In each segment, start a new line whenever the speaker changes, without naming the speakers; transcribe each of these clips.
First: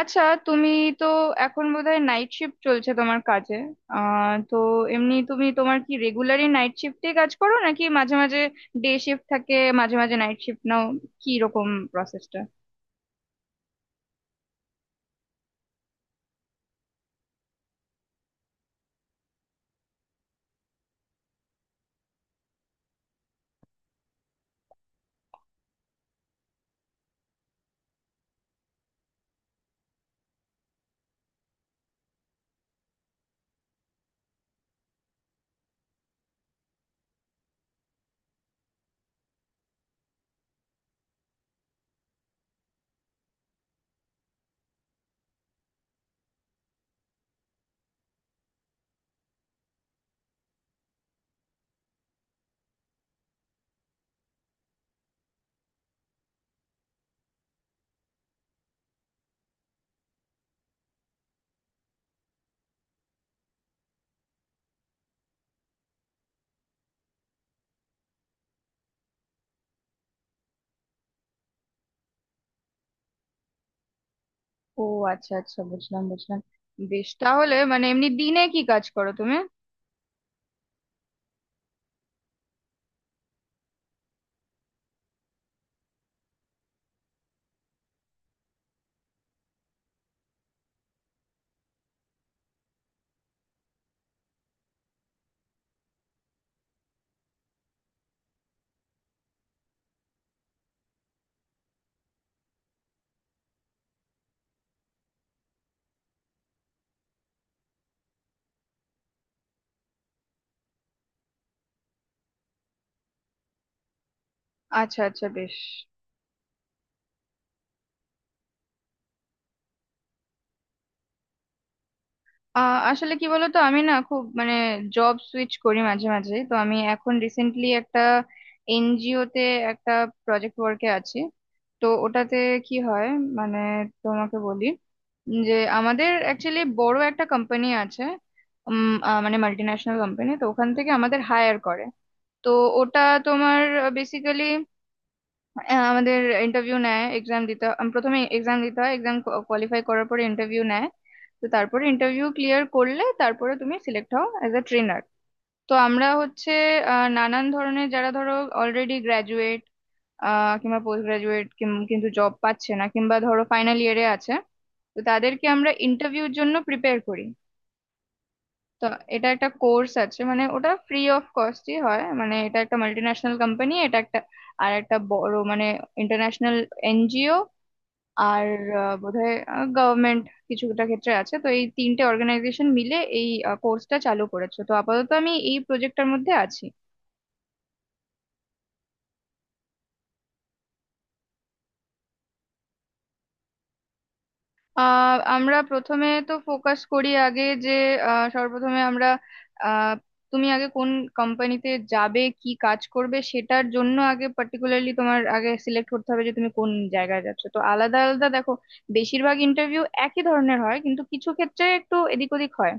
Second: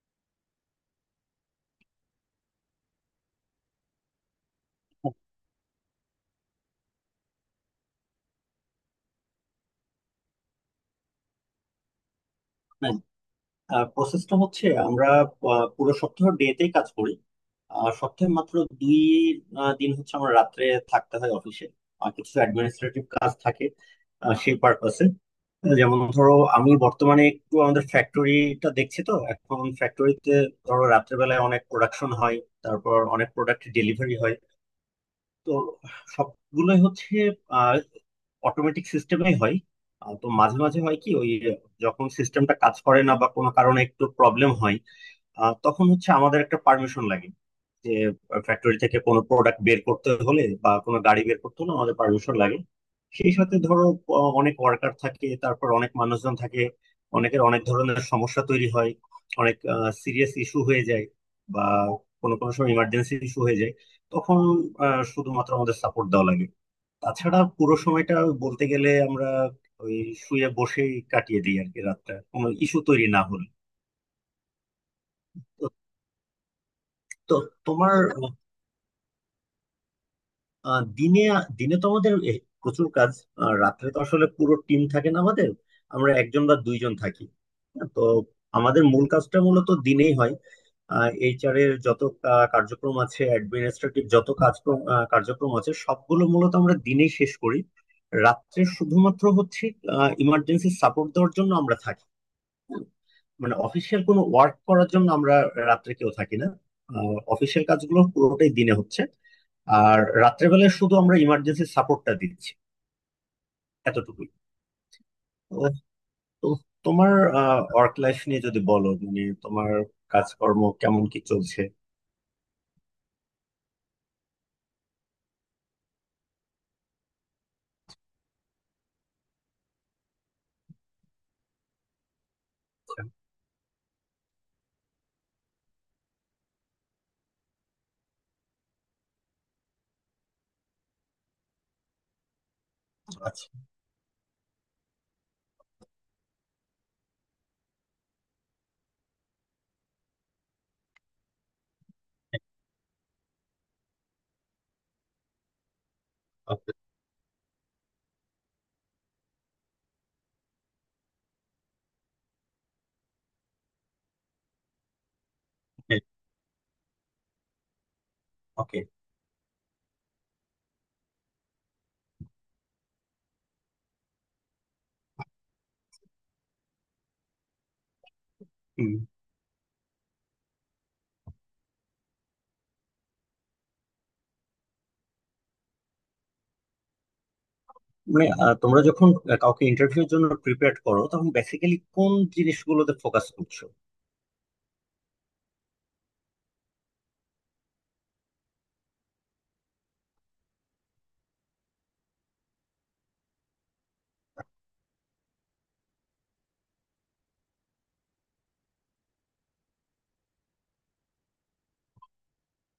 আচ্ছা, তুমি তো এখন বোধহয় নাইট শিফট চলছে তোমার কাজে। আহ তো
স্য
এমনি
সান
তুমি তোমার কি রেগুলারই নাইট শিফটে কাজ করো নাকি মাঝে মাঝে ডে শিফট থাকে, মাঝে মাঝে নাইট শিফট নাও? কি রকম প্রসেসটা?
স্যাাট্য়. প্রসেসটা হচ্ছে আমরা পুরো সপ্তাহ ডেতেই কাজ করি, আর সপ্তাহে মাত্র দুই দিন হচ্ছে আমার রাত্রে থাকতে হয় অফিসে। আর কিছু অ্যাডমিনিস্ট্রেটিভ কাজ থাকে, সেই পারপাসে। যেমন ধরো আমি বর্তমানে একটু আমাদের ফ্যাক্টরিটা দেখছি, তো এখন ফ্যাক্টরিতে ধরো রাত্রেবেলায় অনেক প্রোডাকশন হয়, তারপর অনেক প্রোডাক্ট ডেলিভারি হয়। তো সবগুলোই হচ্ছে অটোমেটিক সিস্টেমেই হয়। তো মাঝে মাঝে হয় কি, ওই যখন সিস্টেমটা কাজ করে না বা কোনো কারণে একটু প্রবলেম হয়, তখন হচ্ছে আমাদের একটা পারমিশন লাগে, যে ফ্যাক্টরি থেকে কোনো প্রোডাক্ট বের করতে হলে বা কোনো গাড়ি বের করতে হলে আমাদের পারমিশন লাগে। সেই সাথে ধরো, অনেক ওয়ার্কার থাকে, তারপর অনেক মানুষজন থাকে, অনেকের অনেক ধরনের সমস্যা তৈরি হয়, অনেক সিরিয়াস ইস্যু হয়ে যায় বা কোনো কোনো সময় ইমার্জেন্সি ইস্যু হয়ে যায়। তখন শুধুমাত্র আমাদের সাপোর্ট দেওয়া লাগে। তাছাড়া পুরো সময়টা বলতে গেলে আমরা ওই শুয়ে বসেই কাটিয়ে দিই আর কি, রাতটা কোনো ইস্যু তৈরি না হলে।
ও আচ্ছা আচ্ছা,
তো
বুঝলাম বুঝলাম। বেশ
তো
তাহলে, মানে
তোমার
এমনি দিনে কি কাজ করো তুমি?
দিনে দিনে তো আমাদের প্রচুর কাজ। আর রাত্রে তো আসলে পুরো টিম থাকে না আমাদের, আমরা একজন বা দুইজন থাকি। হ্যাঁ, তো আমাদের মূল কাজটা মূলত দিনেই হয়। এইচআর এর যত কার্যক্রম আছে, অ্যাডমিনিস্ট্রেটিভ যত কার্যক্রম আছে, সবগুলো মূলত আমরা দিনেই শেষ করি। রাত্রে শুধুমাত্র হচ্ছে ইমার্জেন্সি সাপোর্ট দেওয়ার জন্য আমরা থাকি। মানে অফিসিয়াল কোনো ওয়ার্ক করার জন্য আমরা রাত্রে কেউ থাকি না। অফিসিয়াল কাজগুলো পুরোটাই দিনে হচ্ছে, আর রাত্রেবেলায় শুধু আমরা ইমার্জেন্সি সাপোর্টটা দিচ্ছি, এতটুকুই।
আচ্ছা আচ্ছা, বেশ।
তো তো তোমার ওয়ার্ক লাইফ নিয়ে যদি বলো, মানে তোমার কাজকর্ম কেমন কি চলছে?
আহ আসলে কি বলতো, আমি না খুব মানে জব সুইচ করি মাঝে মাঝে, তো আমি এখন রিসেন্টলি একটা এনজিও তে একটা প্রজেক্ট ওয়ার্কে আছি। তো ওটাতে কি হয় মানে তোমাকে বলি যে আমাদের অ্যাকচুয়ালি বড় একটা কোম্পানি আছে, মানে মাল্টি ন্যাশনাল কোম্পানি, তো ওখান থেকে আমাদের হায়ার করে। তো ওটা
আচ্ছা।
তোমার বেসিক্যালি আমাদের ইন্টারভিউ নেয়, এক্সাম দিতে হয়। প্রথমে এক্সাম দিতে হয়, এক্সাম কোয়ালিফাই করার পরে ইন্টারভিউ নেয়। তো তারপরে ইন্টারভিউ ক্লিয়ার করলে তারপরে তুমি সিলেক্ট হও অ্যাজ এ ট্রেনার। তো আমরা হচ্ছে
ওকে।
নানান ধরনের, যারা ধরো অলরেডি গ্র্যাজুয়েট কিংবা পোস্ট গ্রাজুয়েট কিন্তু জব পাচ্ছে না, কিংবা ধরো ফাইনাল ইয়ারে আছে, তো তাদেরকে আমরা ইন্টারভিউর জন্য প্রিপেয়ার করি।
ওকে।
তো এটা একটা কোর্স আছে, মানে ওটা ফ্রি অফ কস্টই হয়। মানে এটা একটা মাল্টি ন্যাশনাল কোম্পানি, এটা একটা আর একটা বড় মানে ইন্টারন্যাশনাল এনজিও, আর
হুম।
বোধহয় গভর্নমেন্ট কিছুটা ক্ষেত্রে আছে, তো এই তিনটে অর্গানাইজেশন মিলে এই কোর্সটা চালু করেছে। তো আপাতত আমি এই প্রজেক্টটার মধ্যে আছি।
মানে তোমরা যখন কাউকে ইন্টারভিউর জন্য প্রিপেয়ার করো, তখন বেসিক্যালি কোন জিনিসগুলোতে ফোকাস করছো?
আমরা প্রথমে তো ফোকাস করি আগে যে সর্বপ্রথমে আমরা আহ, তুমি আগে কোন কোম্পানিতে যাবে, কি কাজ করবে, সেটার জন্য আগে পার্টিকুলারলি তোমার আগে সিলেক্ট করতে হবে যে তুমি কোন জায়গায় যাচ্ছ। তো আলাদা আলাদা দেখো, বেশিরভাগ ইন্টারভিউ একই ধরনের হয় কিন্তু কিছু ক্ষেত্রে একটু এদিক ওদিক হয়।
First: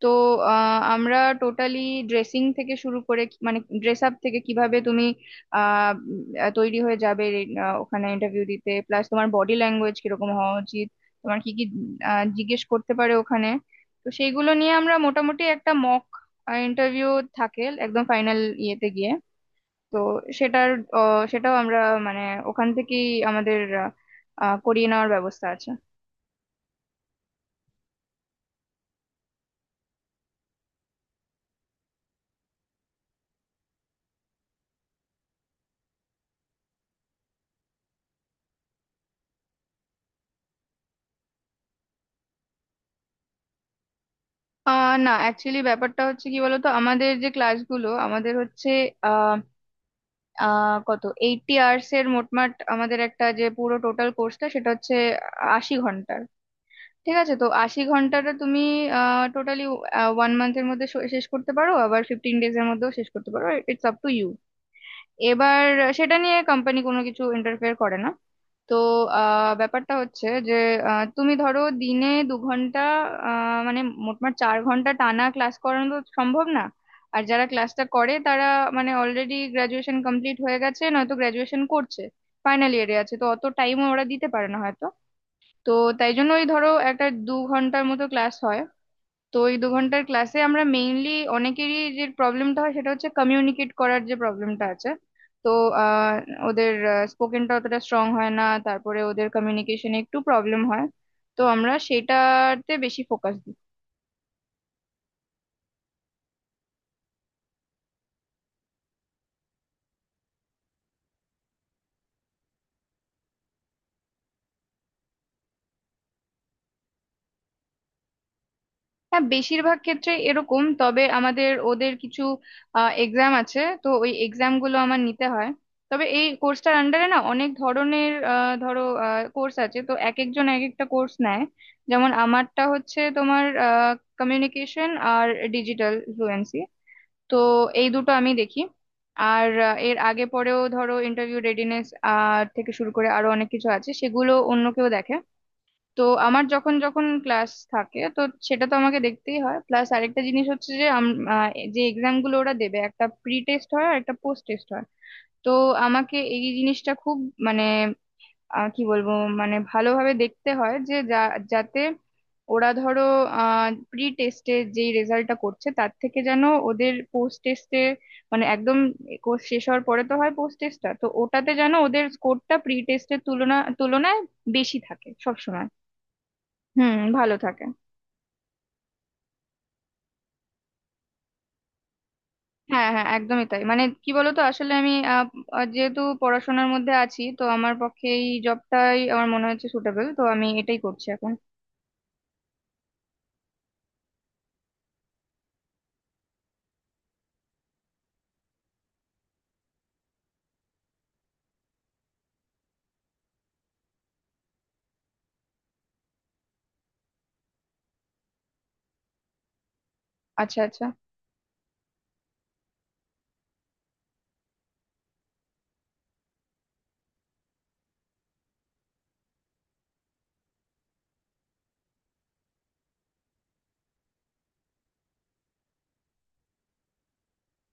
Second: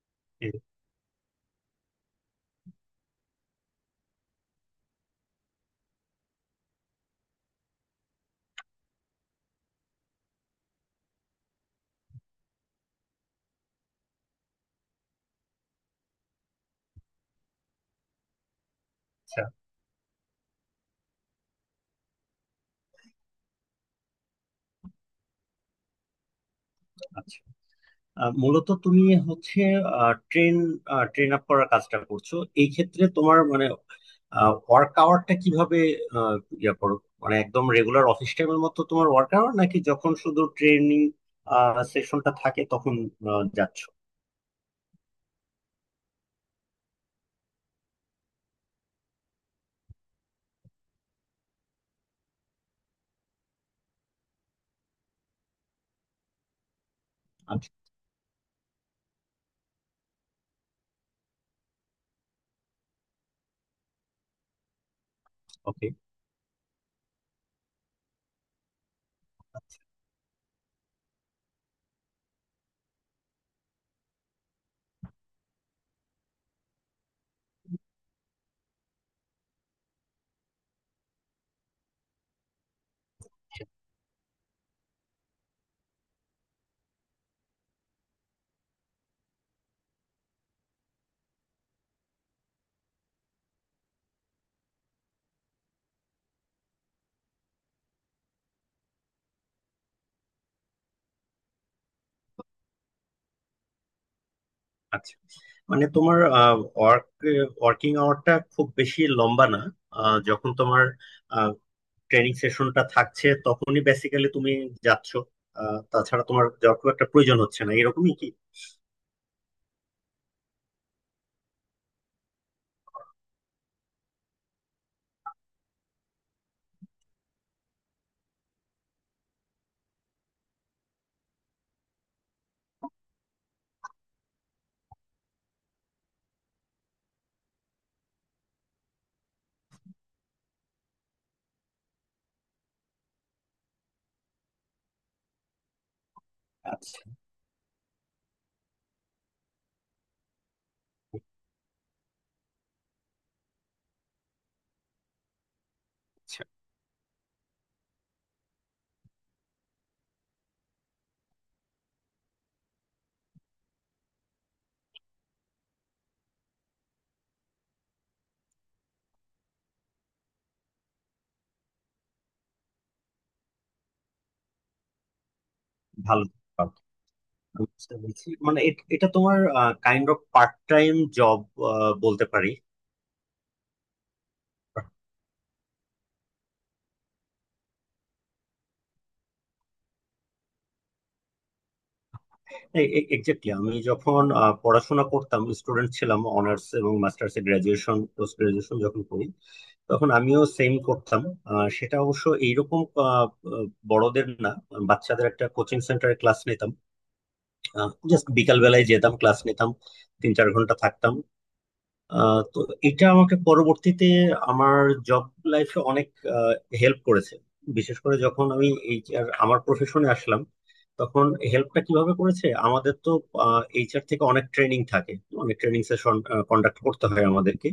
তো আমরা টোটালি ড্রেসিং থেকে শুরু করে মানে ড্রেস আপ থেকে কিভাবে তুমি তৈরি হয়ে যাবে ওখানে ইন্টারভিউ দিতে, প্লাস তোমার বডি ল্যাঙ্গুয়েজ কিরকম হওয়া উচিত, তোমার কি কি জিজ্ঞেস করতে পারে ওখানে। তো সেইগুলো নিয়ে আমরা মোটামুটি একটা মক ইন্টারভিউ থাকে একদম ফাইনাল ইয়েতে গিয়ে।
আচ্ছা।
তো সেটার সেটাও আমরা মানে ওখান থেকেই আমাদের আহ, আহ, করিয়ে নেওয়ার ব্যবস্থা আছে।
আচ্ছা। মূলত তুমি হচ্ছে ট্রেন ট্রেন আপ করার কাজটা করছো। এই ক্ষেত্রে তোমার মানে ওয়ার্ক আওয়ারটা কিভাবে আহ, ইয়ে করো? মানে একদম রেগুলার অফিস টাইমের মতো তোমার ওয়ার্ক আওয়ার, নাকি যখন শুধু ট্রেনিং সেশনটা থাকে তখন যাচ্ছ?
না, অ্যাকচুয়ালি ব্যাপারটা হচ্ছে কি বলতো, আমাদের যে ক্লাসগুলো আমাদের হচ্ছে আহ আহ কত 80 আওয়ার্স এর, মোটমাট আমাদের একটা যে পুরো টোটাল কোর্সটা সেটা হচ্ছে 80 ঘন্টার। ঠিক আছে, তো
আচ্ছা।
80 ঘন্টাটা তুমি টোটালি ওয়ান মান্থের মধ্যে শেষ করতে পারো, আবার 15 ডেজ এর মধ্যেও শেষ করতে পারো। ইটস আপ টু ইউ এবার,
ওকে।
সেটা নিয়ে কোম্পানি কোনো কিছু ইন্টারফেয়ার করে না। তো ব্যাপারটা হচ্ছে যে তুমি ধরো দিনে 2 ঘন্টা, মানে মোটমাট 4 ঘন্টা টানা ক্লাস করানো তো সম্ভব না। আর যারা ক্লাসটা করে তারা মানে অলরেডি গ্রাজুয়েশন কমপ্লিট হয়ে গেছে নয়তো গ্রাজুয়েশন করছে, ফাইনাল ইয়ারে আছে, তো অত টাইমও ওরা দিতে পারে না হয়তো। তো তাই জন্য ওই ধরো একটা 2 ঘন্টার মতো ক্লাস হয়। তো এই 2 ঘন্টার ক্লাসে আমরা মেইনলি অনেকেরই যে প্রবলেমটা হয় সেটা হচ্ছে কমিউনিকেট করার, যে প্রবলেমটা আছে। তো আহ, ওদের স্পোকেনটা অতটা স্ট্রং হয় না, তারপরে ওদের কমিউনিকেশনে একটু প্রবলেম হয়, তো আমরা সেটাতে বেশি ফোকাস দিই।
আচ্ছা, মানে তোমার ওয়ার্ক ওয়ার্কিং আওয়ারটা খুব বেশি লম্বা না। যখন তোমার ট্রেনিং সেশনটা থাকছে তখনই বেসিক্যালি তুমি যাচ্ছ, তাছাড়া তোমার যাওয়ার খুব একটা প্রয়োজন হচ্ছে না, এরকমই কি?
হ্যাঁ, বেশিরভাগ ক্ষেত্রে এরকম, তবে আমাদের ওদের কিছু এক্সাম আছে, তো ওই এক্সাম গুলো আমার নিতে হয়। তবে এই কোর্সটার আন্ডারে না অনেক ধরনের ধরো কোর্স আছে, তো এক একজন এক একটা কোর্স নেয়। যেমন আমারটা হচ্ছে তোমার কমিউনিকেশন আর ডিজিটাল ফ্লুয়েন্সি, তো এই দুটো আমি দেখি। আর এর আগে পরেও ধরো ইন্টারভিউ রেডিনেস থেকে শুরু করে আরো অনেক কিছু আছে, সেগুলো অন্য কেউ দেখে। তো আমার যখন
আচ্ছা।
যখন ক্লাস থাকে, তো সেটা তো আমাকে দেখতেই হয়। প্লাস আরেকটা জিনিস হচ্ছে যে যে এক্সাম গুলো ওরা দেবে, একটা প্রি টেস্ট হয় আর একটা পোস্ট টেস্ট হয়। তো আমাকে এই
আচ্ছা।
জিনিসটা খুব মানে কি বলবো, মানে ভালোভাবে দেখতে হয় যে যাতে ওরা ধরো প্রি টেস্টে যেই রেজাল্টটা করছে তার থেকে যেন ওদের পোস্ট টেস্টে মানে একদম কোর্স শেষ হওয়ার পরে তো হয় পোস্ট টেস্টটা, তো ওটাতে যেন ওদের স্কোরটা প্রি টেস্টের তুলনায় বেশি থাকে সবসময়।
ভালো, ভালো।
হুম, ভালো থাকে।
আমি বুঝতে পেরেছি। মানে এটা তোমার kind of part time job বলতে পারি।
হ্যাঁ হ্যাঁ, একদমই তাই, মানে কি বলতো আসলে আমি আহ, আহ, যেহেতু পড়াশোনার মধ্যে আছি তো আমার পক্ষে এই জবটাই আমার মনে হচ্ছে সুটেবল, তো আমি এটাই করছি এখন।
এক্স্যাক্টলি, আমি যখন পড়াশোনা করতাম, স্টুডেন্ট ছিলাম, অনার্স এবং মাস্টার্স এর গ্রাজুয়েশন পোস্ট গ্রাজুয়েশন যখন করি, তখন আমিও সেম করতাম। সেটা অবশ্য এইরকম আহ, আহ, বড়দের না, বাচ্চাদের একটা কোচিং সেন্টারে ক্লাস নিতাম। জাস্ট বিকাল বেলায় যেতাম, ক্লাস নিতাম, তিন চার
আচ্ছা
ঘন্টা
আচ্ছা।
থাকতাম। তো এটা আমাকে পরবর্তীতে আমার জব লাইফে অনেক হেল্প করেছে, বিশেষ করে যখন আমি এইচআর আমার প্রফেশনে আসলাম তখন। হেল্পটা কিভাবে করেছে, আমাদের তো এইচআর থেকে অনেক ট্রেনিং থাকে, অনেক ট্রেনিং সেশন কন্ডাক্ট করতে হয় আমাদেরকে।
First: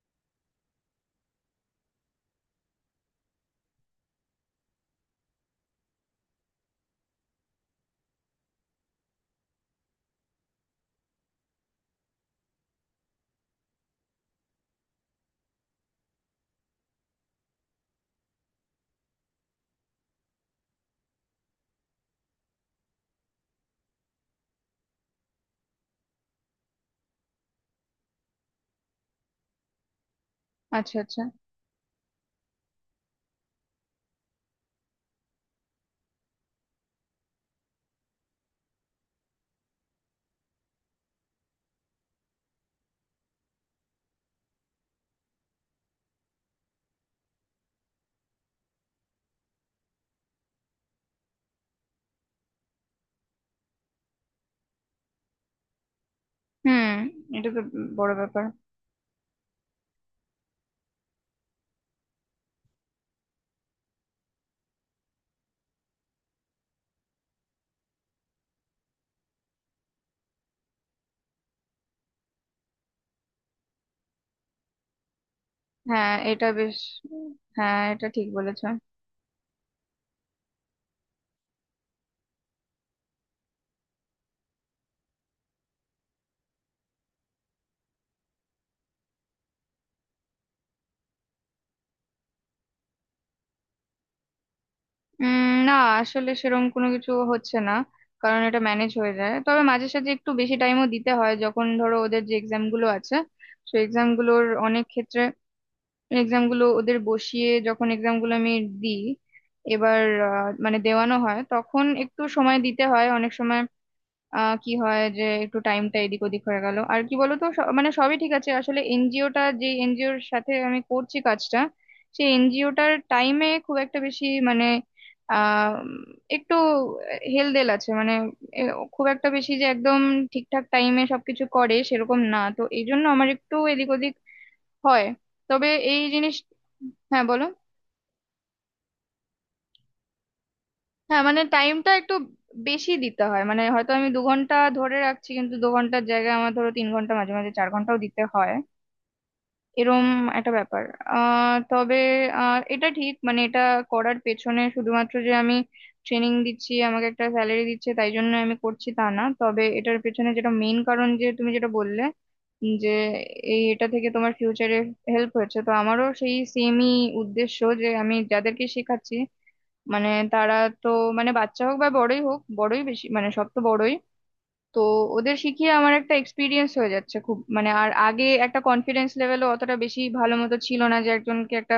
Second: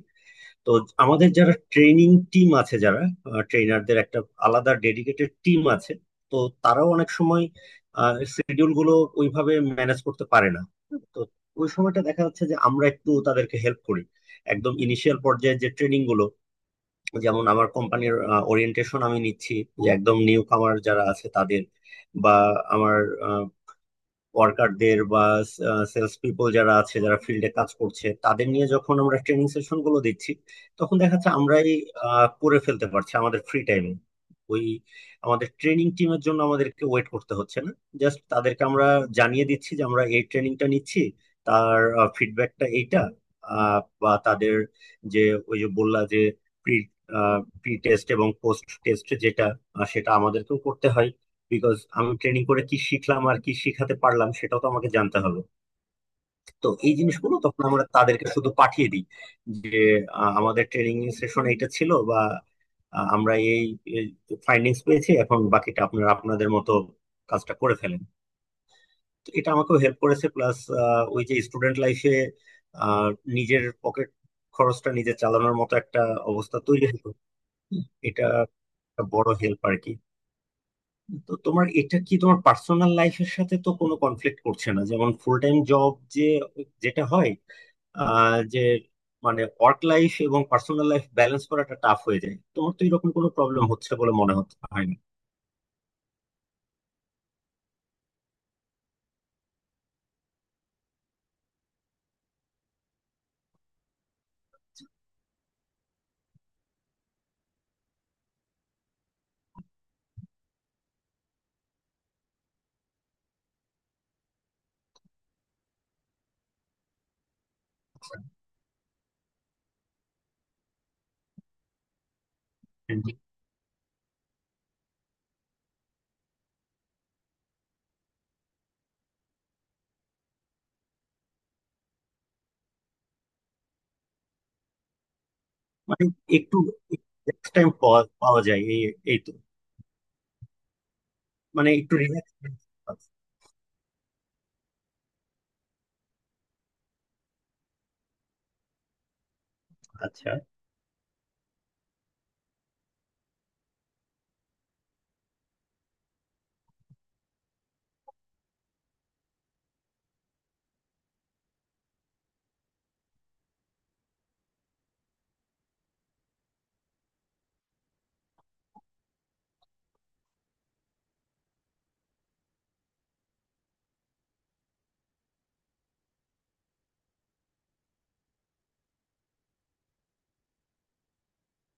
তো আমাদের যারা ট্রেনিং টিম আছে, যারা ট্রেনারদের একটা আলাদা ডেডিকেটেড টিম আছে, তো তারাও অনেক সময় শিডিউল গুলো ওইভাবে ম্যানেজ করতে পারে না। তো ওই সময়টা দেখা যাচ্ছে যে আমরা একটু তাদেরকে হেল্প করি। একদম ইনিশিয়াল পর্যায়ে যে ট্রেনিং গুলো, যেমন আমার কোম্পানির ওরিয়েন্টেশন আমি নিচ্ছি, যে একদম নিউ কামার যারা আছে তাদের, বা আমার ওয়ার্কারদের বা সেলস পিপল যারা আছে যারা ফিল্ডে কাজ করছে তাদের নিয়ে যখন আমরা ট্রেনিং সেশন গুলো দিচ্ছি,
আচ্ছা
তখন দেখা
আচ্ছা।
যাচ্ছে আমরাই করে ফেলতে পারছি আমাদের ফ্রি টাইমে। ওই আমাদের ট্রেনিং টিমের জন্য আমাদেরকে ওয়েট করতে হচ্ছে না। জাস্ট তাদেরকে আমরা জানিয়ে দিচ্ছি যে আমরা এই ট্রেনিংটা নিচ্ছি, তার ফিডব্যাকটা এইটা। বা তাদের, যে ওই যে বললা যে প্রি প্রি টেস্ট এবং পোস্ট টেস্ট যেটা, সেটা আমাদেরকেও করতে হয়। বিকজ আমি ট্রেনিং করে কি শিখলাম আর কি শিখাতে পারলাম সেটাও তো আমাকে জানতে হবে। তো
হুম,
এই জিনিসগুলো
এটা তো
তখন আমরা
বড়
তাদেরকে
ব্যাপার।
শুধু পাঠিয়ে দিই, যে আমাদের ট্রেনিং সেশন এইটা ছিল বা আমরা এই ফাইন্ডিংস পেয়েছি, এখন বাকিটা আপনারা আপনাদের মতো কাজটা করে ফেলেন। তো এটা আমাকেও হেল্প করেছে, প্লাস ওই যে স্টুডেন্ট লাইফে নিজের পকেট খরচটা নিজে চালানোর মতো একটা
হ্যাঁ, এটা
অবস্থা
বেশ।
তৈরি হতো।
হ্যাঁ, এটা ঠিক
এটা
বলেছ।
একটা বড় হেল্প আর কি। তো তোমার এটা কি তোমার পার্সোনাল লাইফের সাথে তো কোনো কনফ্লিক্ট করছে না? যেমন ফুল টাইম জব যে যেটা হয়, যে মানে ওয়ার্ক লাইফ এবং পার্সোনাল লাইফ ব্যালেন্স করাটা টাফ হয়ে যায়, তোমার তো এরকম কোনো প্রবলেম হচ্ছে বলে মনে হচ্ছে, হয় না?
না, আসলে সেরকম কোনো কিছু হচ্ছে না, কারণ এটা ম্যানেজ হয়ে যায়। তবে মাঝে সাঝে একটু বেশি টাইমও দিতে হয় যখন ধরো ওদের যে এক্সাম গুলো আছে, সেই এক্সাম গুলোর অনেক ক্ষেত্রে এক্সাম গুলো ওদের বসিয়ে যখন এক্সাম গুলো আমি দিই এবার, মানে দেওয়ানো হয় তখন একটু সময় দিতে হয় অনেক সময়। কি হয় যে একটু টাইমটা এদিক ওদিক হয়ে গেল আর কি বলতো মানে সবই ঠিক আছে, আসলে এনজিওটা যে এনজিওর সাথে আমি করছি কাজটা, সেই এনজিওটার টাইমে খুব একটা বেশি মানে আহ একটু হেলদেল আছে, মানে এ, খুব একটা বেশি যে একদম ঠিকঠাক টাইমে সবকিছু করে সেরকম না, তো এই জন্য আমার একটু এদিক ওদিক হয়। তবে এই
মানে
জিনিস
একটু
হ্যাঁ বলো।
টাইম পাওয়া পাওয়া যায়, এই এই তো,
হ্যাঁ মানে
মানে
টাইমটা
একটু
একটু
রিল্যাক্স।
বেশি দিতে হয়, মানে হয়তো আমি 2 ঘন্টা ধরে রাখছি কিন্তু 2 ঘন্টার জায়গায় আমার ধরো 3 ঘন্টা মাঝে মাঝে 4 ঘন্টাও দিতে হয়, এরম
আচ্ছা।
একটা ব্যাপার। তবে এটা ঠিক, মানে এটা করার পেছনে শুধুমাত্র যে আমি ট্রেনিং দিচ্ছি আমাকে একটা স্যালারি দিচ্ছে তাই জন্য আমি করছি তা না, তবে এটার পেছনে যেটা মেইন কারণ যে তুমি যেটা বললে যে এই এটা থেকে তোমার ফিউচারে হেল্প হয়েছে, তো আমারও সেই সেমই উদ্দেশ্য যে আমি যাদেরকে শেখাচ্ছি মানে তারা তো মানে বাচ্চা হোক বা বড়ই হোক, বড়ই বেশি মানে সব তো বড়ই, তো ওদের শিখিয়ে আমার একটা এক্সপিরিয়েন্স হয়ে যাচ্ছে খুব মানে। আর আগে একটা কনফিডেন্স লেভেলও অতটা বেশি ভালো মতো ছিল না যে একজনকে একটা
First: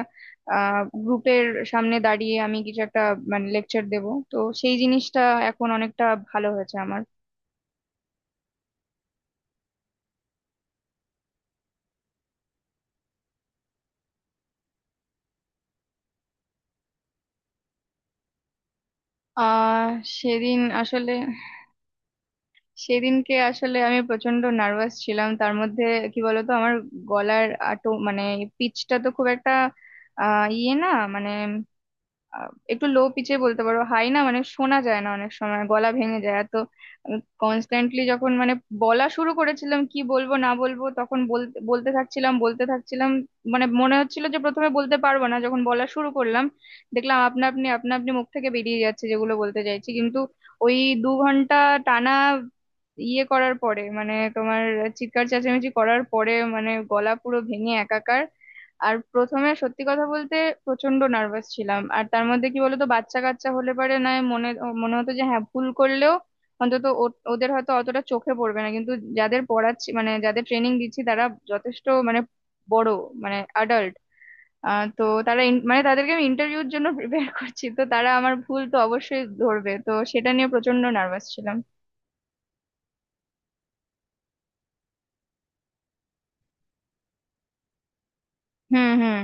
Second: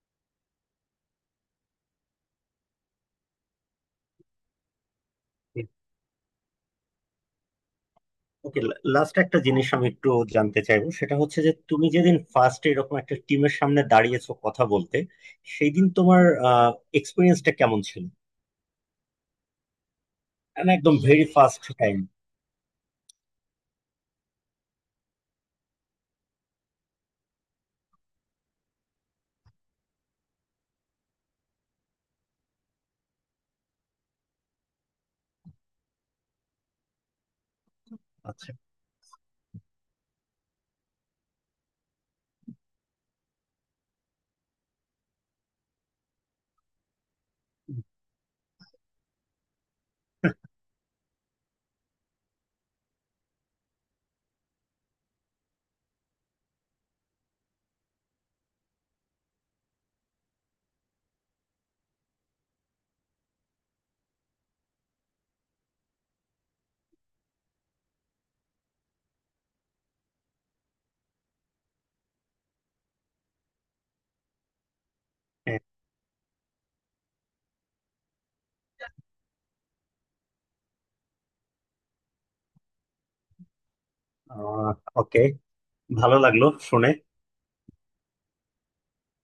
গ্রুপের সামনে দাঁড়িয়ে আমি কিছু একটা মানে লেকচার দেব, তো সেই জিনিসটা এখন অনেকটা ভালো হয়েছে আমার।
ওকে। লাস্ট একটা জিনিস আমি একটু জানতে চাইবো, সেটা হচ্ছে যে তুমি যেদিন ফার্স্ট এরকম একটা টিমের সামনে দাঁড়িয়েছো কথা বলতে, সেই দিন তোমার এক্সপিরিয়েন্সটা কেমন ছিল?
আহ সেদিন
মানে একদম
আসলে
ভেরি ফার্স্ট টাইম।
সেদিনকে আসলে আমি প্রচন্ড নার্ভাস ছিলাম, তার মধ্যে কি বলতো আমার গলার আটো মানে পিচটা তো খুব একটা ইয়ে না, মানে আহ, একটু লো পিচে বলতে পারো, হাই না, মানে শোনা যায় না অনেক সময়, গলা ভেঙে যায় এত কনস্ট্যান্টলি যখন
আচ্ছা।
মানে বলা শুরু করেছিলাম, কি বলবো না বলবো তখন বলতে বলতে থাকছিলাম বলতে থাকছিলাম। মানে মনে হচ্ছিল যে প্রথমে বলতে পারবো না, যখন বলা শুরু করলাম দেখলাম আপনা আপনি আপনা আপনি মুখ থেকে বেরিয়ে যাচ্ছে যেগুলো বলতে চাইছি, কিন্তু ওই 2 ঘন্টা টানা ইয়ে করার পরে মানে তোমার চিৎকার চেঁচামেচি করার পরে মানে গলা পুরো ভেঙে একাকার। আর প্রথমে সত্যি কথা বলতে প্রচন্ড নার্ভাস ছিলাম, আর তার মধ্যে কি বলতো বাচ্চা কাচ্চা হলে পারে না, মনে মনে হতো যে হ্যাঁ ভুল করলেও অন্তত ওদের হয়তো অতটা চোখে পড়বে না, কিন্তু যাদের পড়াচ্ছি মানে যাদের ট্রেনিং দিচ্ছি তারা যথেষ্ট মানে বড়, মানে অ্যাডাল্ট। তো তারা
হ্যাঁ,
মানে তাদেরকে আমি ইন্টারভিউর জন্য প্রিপেয়ার করছি, তো তারা আমার ভুল তো অবশ্যই ধরবে, তো সেটা নিয়ে প্রচন্ড নার্ভাস ছিলাম।
ওকে, ভালো লাগলো শুনে।
হুম হুম।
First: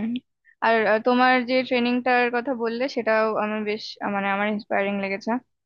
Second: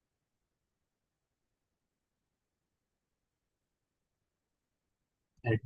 আর তোমার যে ট্রেনিংটার কথা বললে সেটাও আমি বেশ মানে আমার ইন্সপায়ারিং লেগেছে।
হ্যাঁ।